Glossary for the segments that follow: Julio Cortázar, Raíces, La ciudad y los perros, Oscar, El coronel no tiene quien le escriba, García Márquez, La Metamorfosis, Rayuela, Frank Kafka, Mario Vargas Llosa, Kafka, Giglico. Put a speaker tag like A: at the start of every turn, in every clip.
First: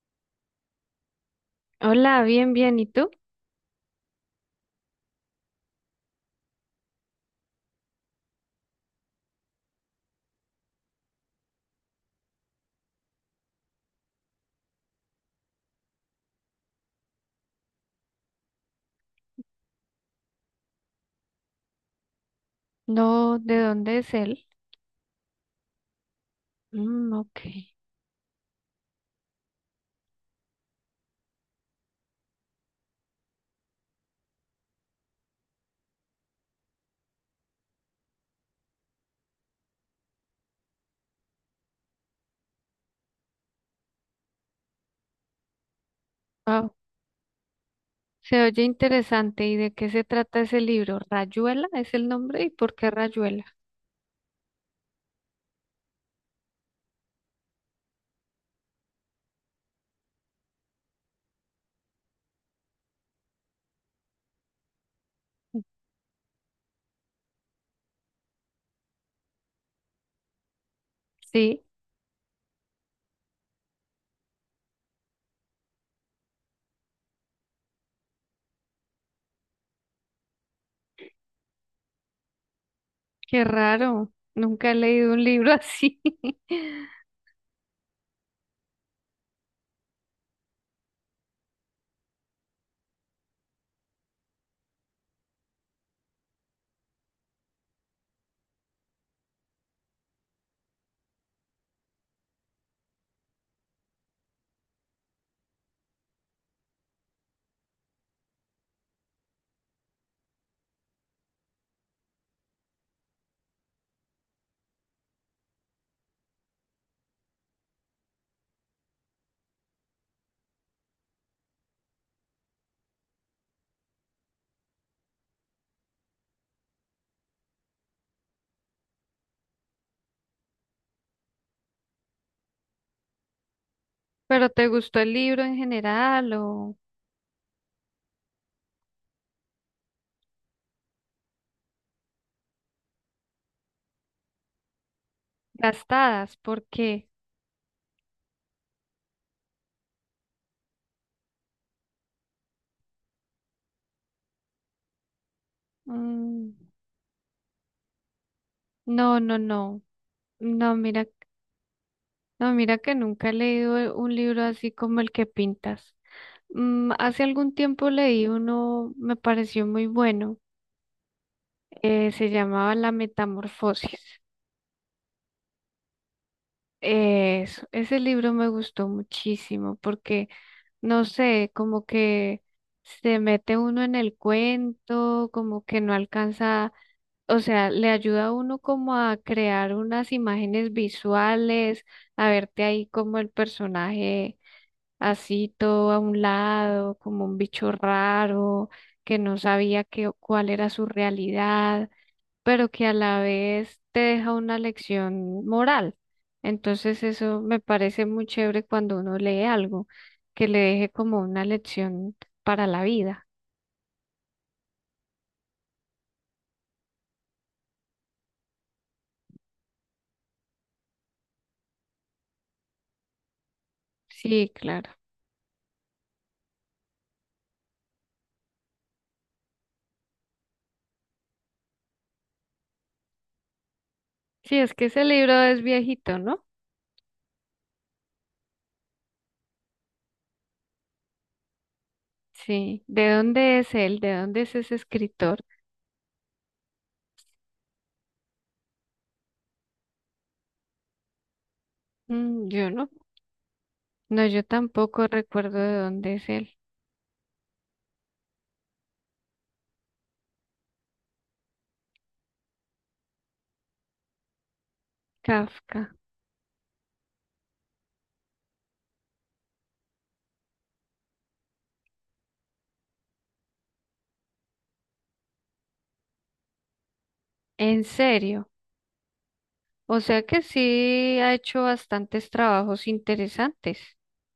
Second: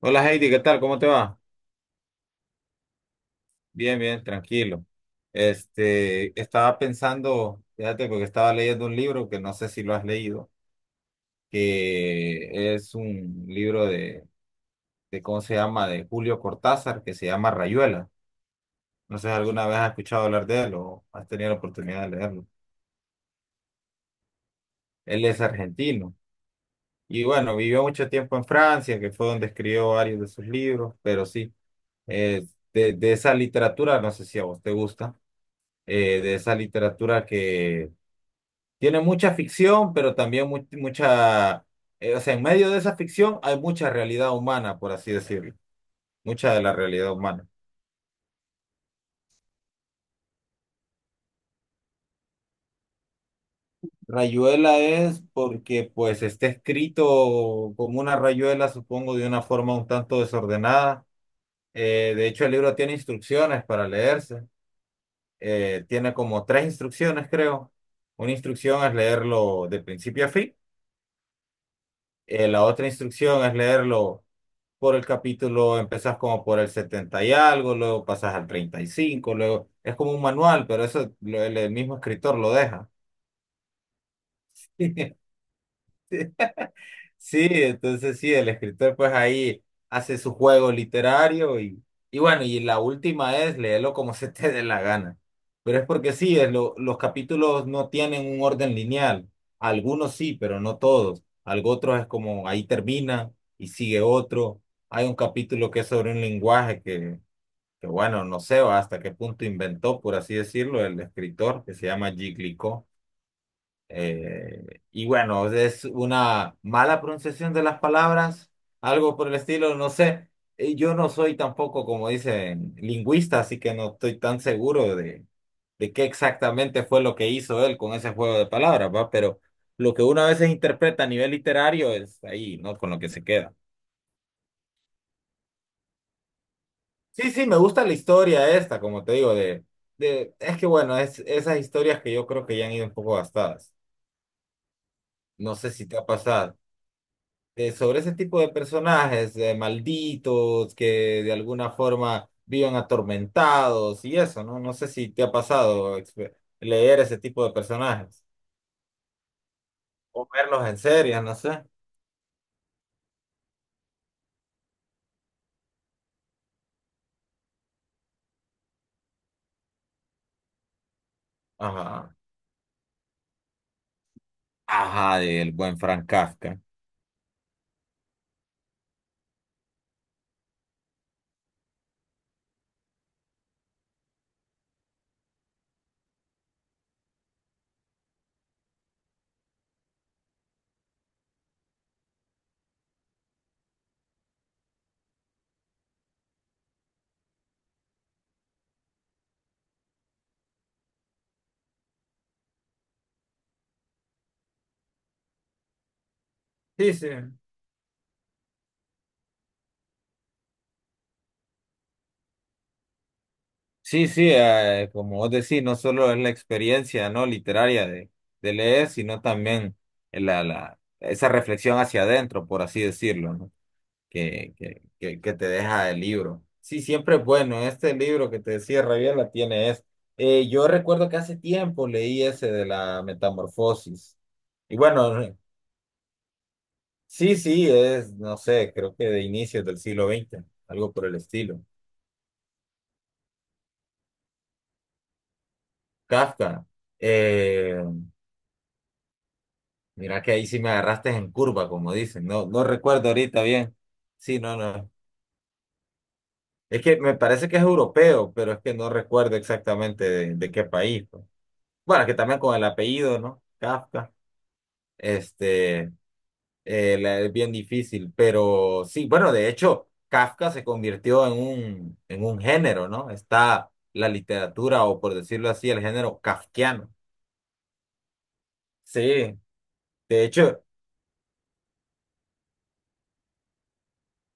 A: Hola Heidi, ¿qué tal? ¿Cómo te va?
B: Hola, bien, bien. ¿Y tú?
A: Bien, bien, tranquilo. Estaba pensando, fíjate, porque estaba leyendo un libro que no sé si lo has leído, que es un libro de ¿cómo se llama? De Julio Cortázar, que se llama Rayuela. No sé si alguna vez has escuchado hablar de él o has tenido la oportunidad de leerlo.
B: No, ¿de dónde es él?
A: Él es argentino
B: Mm,
A: y
B: ok.
A: bueno, vivió mucho tiempo en Francia, que fue donde escribió varios de sus libros, pero sí, eh, de esa literatura, no sé si a vos te gusta. De esa literatura que tiene mucha ficción, pero también mucha, o sea, en medio de esa ficción hay mucha realidad humana, por así decirlo, mucha de la
B: Wow,
A: realidad humana.
B: se oye interesante. ¿Y de qué se trata ese libro? ¿Rayuela es el nombre? ¿Y por qué Rayuela?
A: Rayuela es porque pues está escrito como una rayuela, supongo, de una forma un tanto desordenada. De hecho, el libro tiene instrucciones para leerse. Tiene como 3 instrucciones, creo. Una instrucción es leerlo de principio a fin.
B: Sí,
A: La otra instrucción es leerlo por el capítulo, empezás como por el 70 y algo, luego pasas al 35 luego es como un manual, pero eso el mismo escritor lo deja.
B: qué raro. Nunca he leído un libro así.
A: Sí, entonces sí, el escritor pues ahí hace su juego literario y bueno, y la última es léelo como se te dé la gana. Pero es porque sí, es los capítulos no tienen un orden lineal. Algunos sí, pero no todos. Algo otro es como ahí termina y sigue otro. Hay un capítulo que es sobre un lenguaje que bueno, no sé hasta qué punto inventó, por así decirlo, el escritor que se llama Giglico. Y bueno, es una mala pronunciación de las palabras, algo por el estilo, no sé. Yo no soy tampoco, como dicen, lingüista, así que no estoy tan seguro de qué exactamente fue lo que hizo él con ese juego de palabras, ¿va? Pero lo que uno a veces interpreta a nivel literario es ahí, ¿no? Con lo que se queda.
B: ¿Pero te gustó el libro en general o
A: Sí, sí, me gusta la historia esta, como te digo, es que bueno, es esas historias que yo creo que ya han ido un poco gastadas. No sé si te ha
B: gastadas?
A: pasado.
B: ¿Por qué?
A: Sobre ese tipo de personajes, malditos, que de alguna forma viven atormentados y eso, ¿no? No sé si te ha pasado
B: Mm,
A: leer ese tipo de personajes
B: no, no, no.
A: o verlos
B: No,
A: en
B: mira.
A: series, no sé.
B: No, mira que nunca he leído un libro así como el que pintas. Mm, hace algún tiempo leí uno, me pareció muy bueno,
A: Ajá.
B: se llamaba La Metamorfosis.
A: Ajá, del buen Frank Kafka.
B: Eso, ese libro me gustó muchísimo porque, no sé, como que se mete uno en el cuento, como que no alcanza, o sea, le ayuda a uno como a crear unas imágenes visuales, a verte ahí como el personaje, así todo a un lado, como un bicho raro, que no sabía cuál era su realidad, pero que a la vez te deja una lección moral.
A: Sí,
B: Entonces
A: sí.
B: eso me parece muy chévere cuando uno lee algo, que le deje como una lección para la vida.
A: Sí, sí, como vos decís, no solo es la experiencia no literaria de leer, sino también esa reflexión hacia adentro, por así decirlo, ¿no?
B: Sí,
A: Que, que,
B: claro.
A: que, que te deja el libro. Sí, siempre es bueno. Este libro que te decía Rabiela tiene es. Yo recuerdo que hace tiempo leí ese de la metamorfosis.
B: Sí, es
A: Y
B: que ese
A: bueno,
B: libro es viejito, ¿no?
A: sí, sí, es, no sé, creo que de inicios del siglo XX, algo por el estilo.
B: Sí. ¿De dónde es él? ¿De dónde es ese escritor?
A: Kafka. Eh, Mira que ahí sí me agarraste en curva, como dicen. No,
B: Mm,
A: no
B: yo no.
A: recuerdo ahorita bien.
B: No,
A: Sí,
B: yo
A: no, no.
B: tampoco recuerdo de dónde es él.
A: Es que me parece que es europeo, pero es que no recuerdo exactamente de qué país. Pues. Bueno, que también con el apellido, ¿no? Kafka.
B: Kafka.
A: Este, es bien difícil, pero sí, bueno, de hecho, Kafka se convirtió en en un género, ¿no? Está la literatura, o por decirlo así, el género kafkiano.
B: En serio,
A: Sí,
B: o
A: de
B: sea que
A: hecho.
B: sí ha hecho bastantes trabajos interesantes.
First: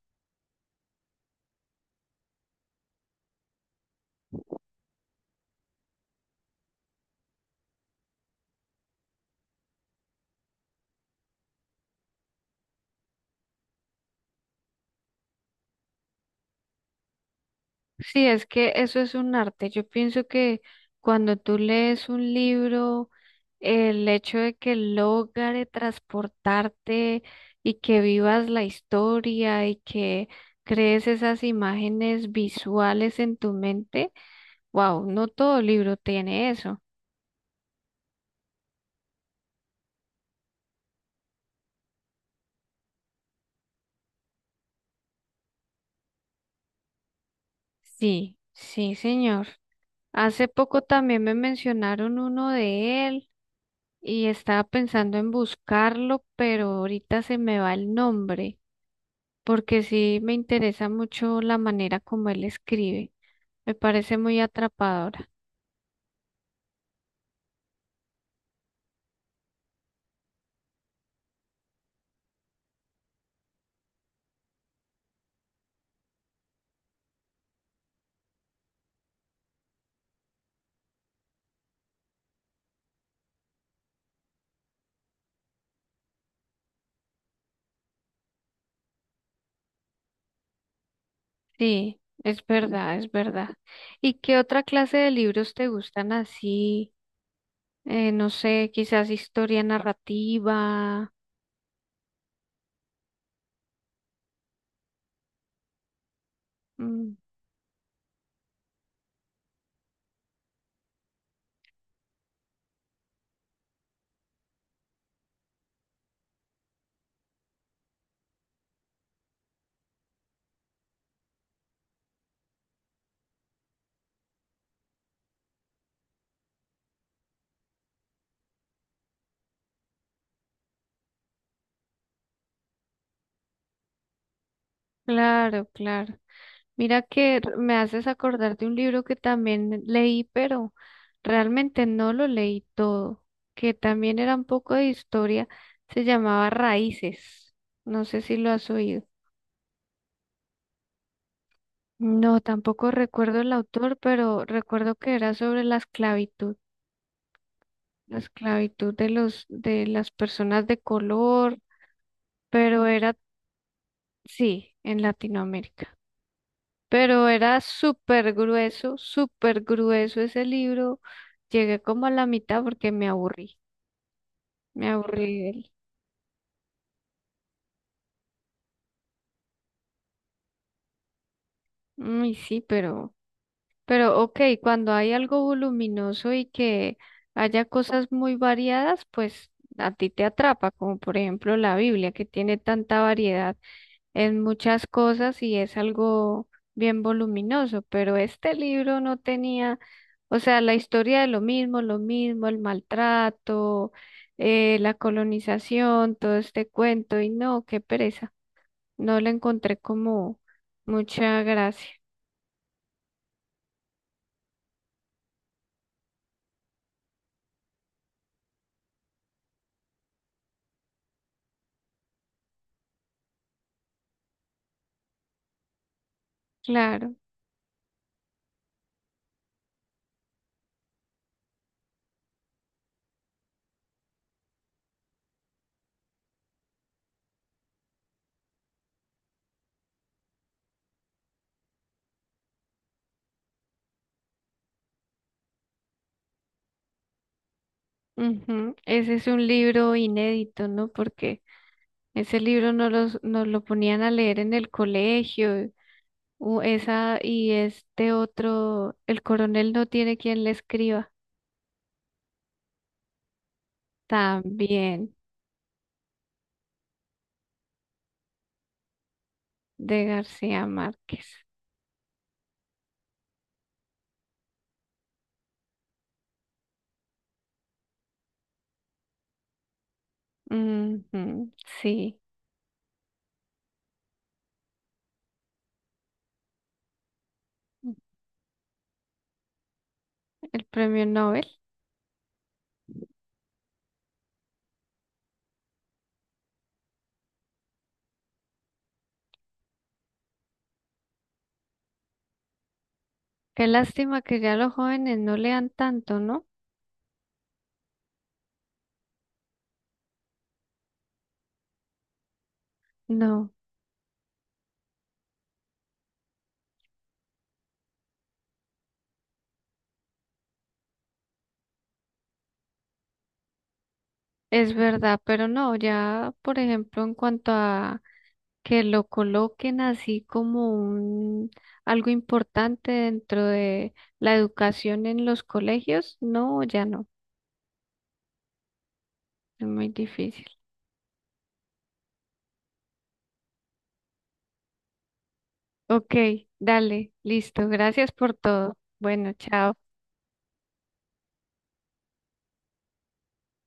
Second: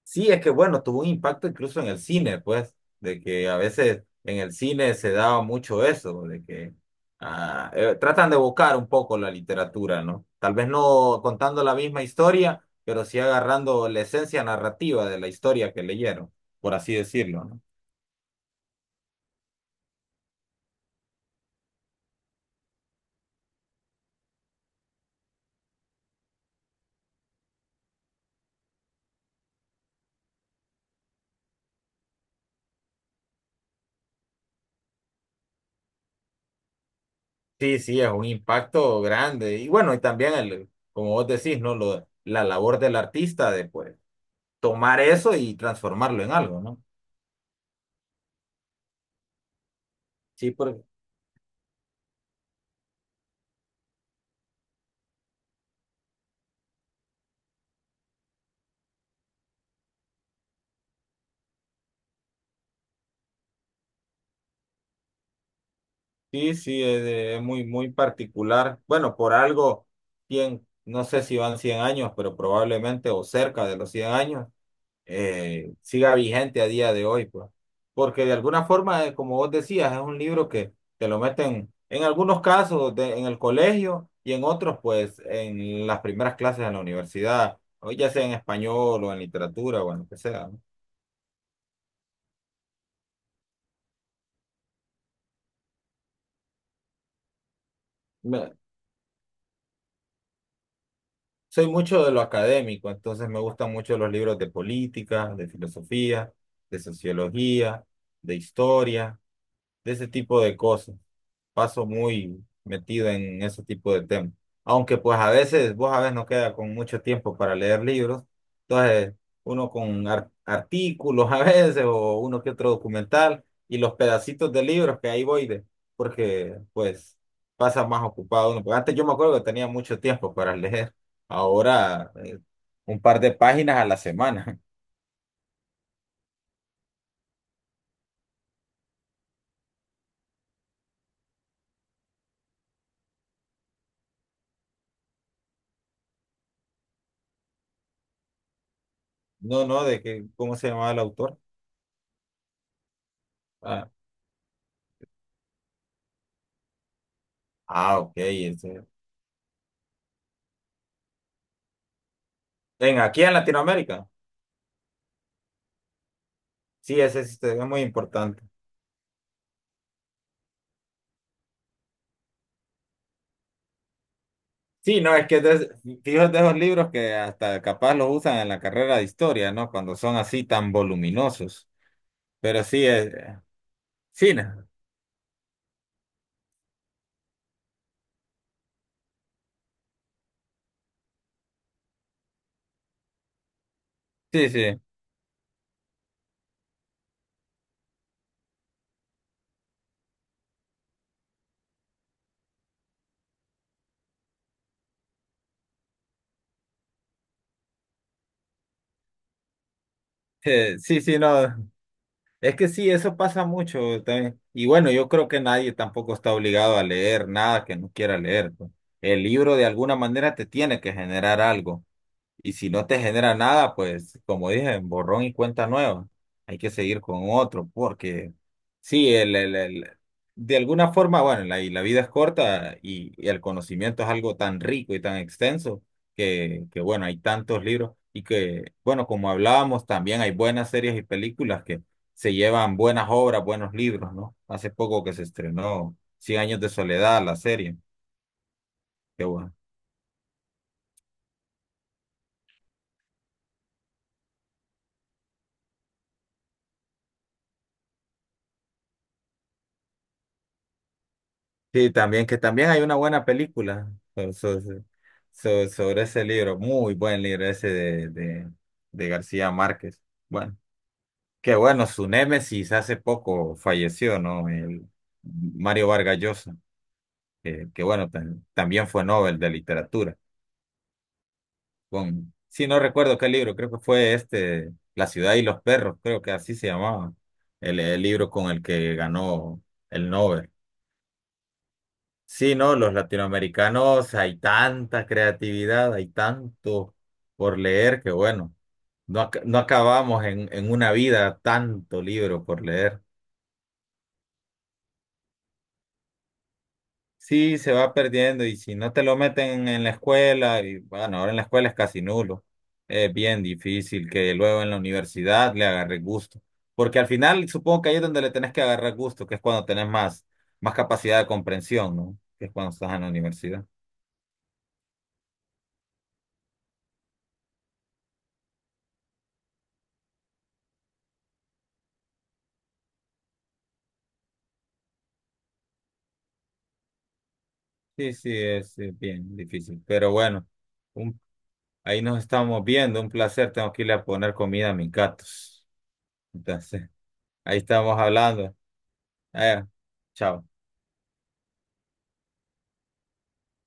A: Sí, es que bueno, tuvo un impacto incluso en el cine, pues, de que a veces en el cine se daba mucho eso, de que tratan de evocar un poco la literatura, ¿no? Tal vez no contando la misma historia, pero sí agarrando la esencia narrativa de la historia que leyeron, por así decirlo, ¿no?
B: Sí, es que eso es un arte. Yo pienso que cuando tú lees un libro, el hecho de que logre transportarte y que vivas la historia y que crees esas imágenes visuales en tu mente, wow, no todo libro tiene eso.
A: Sí, sí, es un impacto grande. Y bueno, y también el, como vos decís, ¿no? La labor del artista de pues tomar eso y transformarlo en algo, ¿no?
B: Sí, sí, señor. Hace
A: Sí,
B: poco también me mencionaron uno de él y estaba pensando en buscarlo, pero ahorita se me va el nombre, porque sí me interesa mucho la manera como él escribe. Me parece muy atrapadora.
A: sí, sí, es muy, muy particular. Bueno, por algo, 100, no sé si van 100 años, pero probablemente o cerca de los 100 años, siga vigente a día de hoy, pues. Porque de alguna forma, como vos decías, es un libro que te lo meten en algunos casos en el colegio y en otros, pues, en las primeras clases en la universidad, o ya sea en español o en literatura o en lo que sea,
B: Sí, es verdad, es verdad. ¿Y qué otra clase de libros te gustan así? No
A: ¿no?
B: sé, quizás historia narrativa.
A: Soy mucho de lo académico, entonces me gustan mucho los libros de política, de filosofía, de
B: Mm,
A: sociología, de historia de ese tipo de cosas. Paso muy metido en ese tipo de temas. Aunque pues a veces, vos a veces no queda con mucho tiempo para leer libros. Entonces, uno con artículos a veces o uno que otro documental y los pedacitos de libros que ahí voy de, porque pues pasa más ocupado uno. Porque antes yo me acuerdo que tenía mucho tiempo para leer. Ahora, un par de páginas a la semana.
B: claro, claro. Mira que me haces acordar de un libro que también leí, pero realmente no lo leí todo, que también era un poco de historia. Se llamaba Raíces. No sé si lo has oído.
A: No, no, de que, ¿cómo se llamaba el autor?
B: No, tampoco recuerdo el
A: Ah,
B: autor, pero recuerdo que era sobre la esclavitud.
A: ah, ok,
B: La
A: ese
B: esclavitud de de las personas de color, pero
A: En,
B: era,
A: aquí en Latinoamérica.
B: sí, en Latinoamérica.
A: Sí, ese
B: Pero
A: es, este,
B: era
A: es muy importante.
B: súper grueso ese libro. Llegué como a la mitad porque me
A: Sí, no, es que
B: aburrí
A: es
B: de él.
A: de, fíjate esos libros que hasta capaz los usan en la carrera de historia, ¿no? Cuando son así tan voluminosos.
B: Mm, y sí,
A: Pero sí, es,
B: pero
A: sí,
B: ok,
A: no,
B: cuando hay algo voluminoso y que haya cosas muy variadas, pues a ti te atrapa, como por ejemplo la Biblia, que tiene tanta variedad en
A: sí, sí,
B: muchas cosas y es algo bien voluminoso, pero este libro no tenía, o sea, la historia de lo mismo, el maltrato, la colonización, todo este cuento, y no, qué pereza, no le encontré como
A: sí, sí, no.
B: mucha gracia,
A: Es que sí, eso pasa mucho también. Y bueno, yo creo que nadie tampoco está obligado a leer nada que no quiera leer. Pues. El libro de alguna manera te tiene que generar algo. Y si no te genera nada, pues como dije, borrón y cuenta nueva. Hay que seguir
B: claro.
A: con otro, porque sí, de alguna forma, bueno, y la vida es corta y el conocimiento es algo tan rico y tan extenso bueno, hay tantos libros y que, bueno, como hablábamos, también hay buenas series y películas que se llevan buenas obras, buenos libros, ¿no? Hace poco que se estrenó Cien años de soledad, la serie.
B: Ujú, ese
A: Que
B: es un
A: bueno
B: libro inédito, ¿no? Porque ese libro no nos lo ponían a leer en el colegio. Esa y este otro, El coronel no tiene quien le escriba.
A: sí, también, que también hay una buena película
B: También
A: sobre ese libro, muy buen libro ese de García Márquez.
B: de
A: Bueno,
B: García Márquez.
A: qué bueno, su némesis hace poco falleció, ¿no? El Mario Vargas Llosa, que bueno, también fue Nobel de Literatura.
B: Ujú, sí,
A: Con, sí, no recuerdo qué libro, creo que fue este, La ciudad y los perros, creo que así se llamaba, el libro con el que ganó el Nobel.
B: el premio Nobel.
A: Sí, no, los latinoamericanos hay tanta creatividad, hay tanto por leer que bueno, no, no acabamos en una vida tanto libro por leer.
B: Qué lástima que ya los jóvenes no lean tanto, ¿no?
A: Sí, se va perdiendo y si no te lo meten en la escuela, y bueno, ahora en la escuela es casi nulo, es bien
B: No,
A: difícil que luego en la universidad le agarre gusto, porque al final supongo que ahí es donde le tenés que agarrar gusto, que es cuando tenés más, más capacidad de comprensión, ¿no? Que es cuando estás en la universidad.
B: es verdad, pero no, ya, por ejemplo, en cuanto a que lo coloquen así como un algo importante dentro de la educación en los colegios, no, ya no,
A: Sí, sí, es bien
B: es
A: difícil.
B: muy
A: Pero
B: difícil.
A: bueno, un- ahí nos estamos viendo. Un placer. Tengo que irle a poner comida a mis gatos.
B: Ok,
A: Entonces,
B: dale,
A: ahí
B: listo.
A: estamos
B: Gracias por
A: hablando.
B: todo. Bueno,
A: Eh,
B: chao.
A: chao.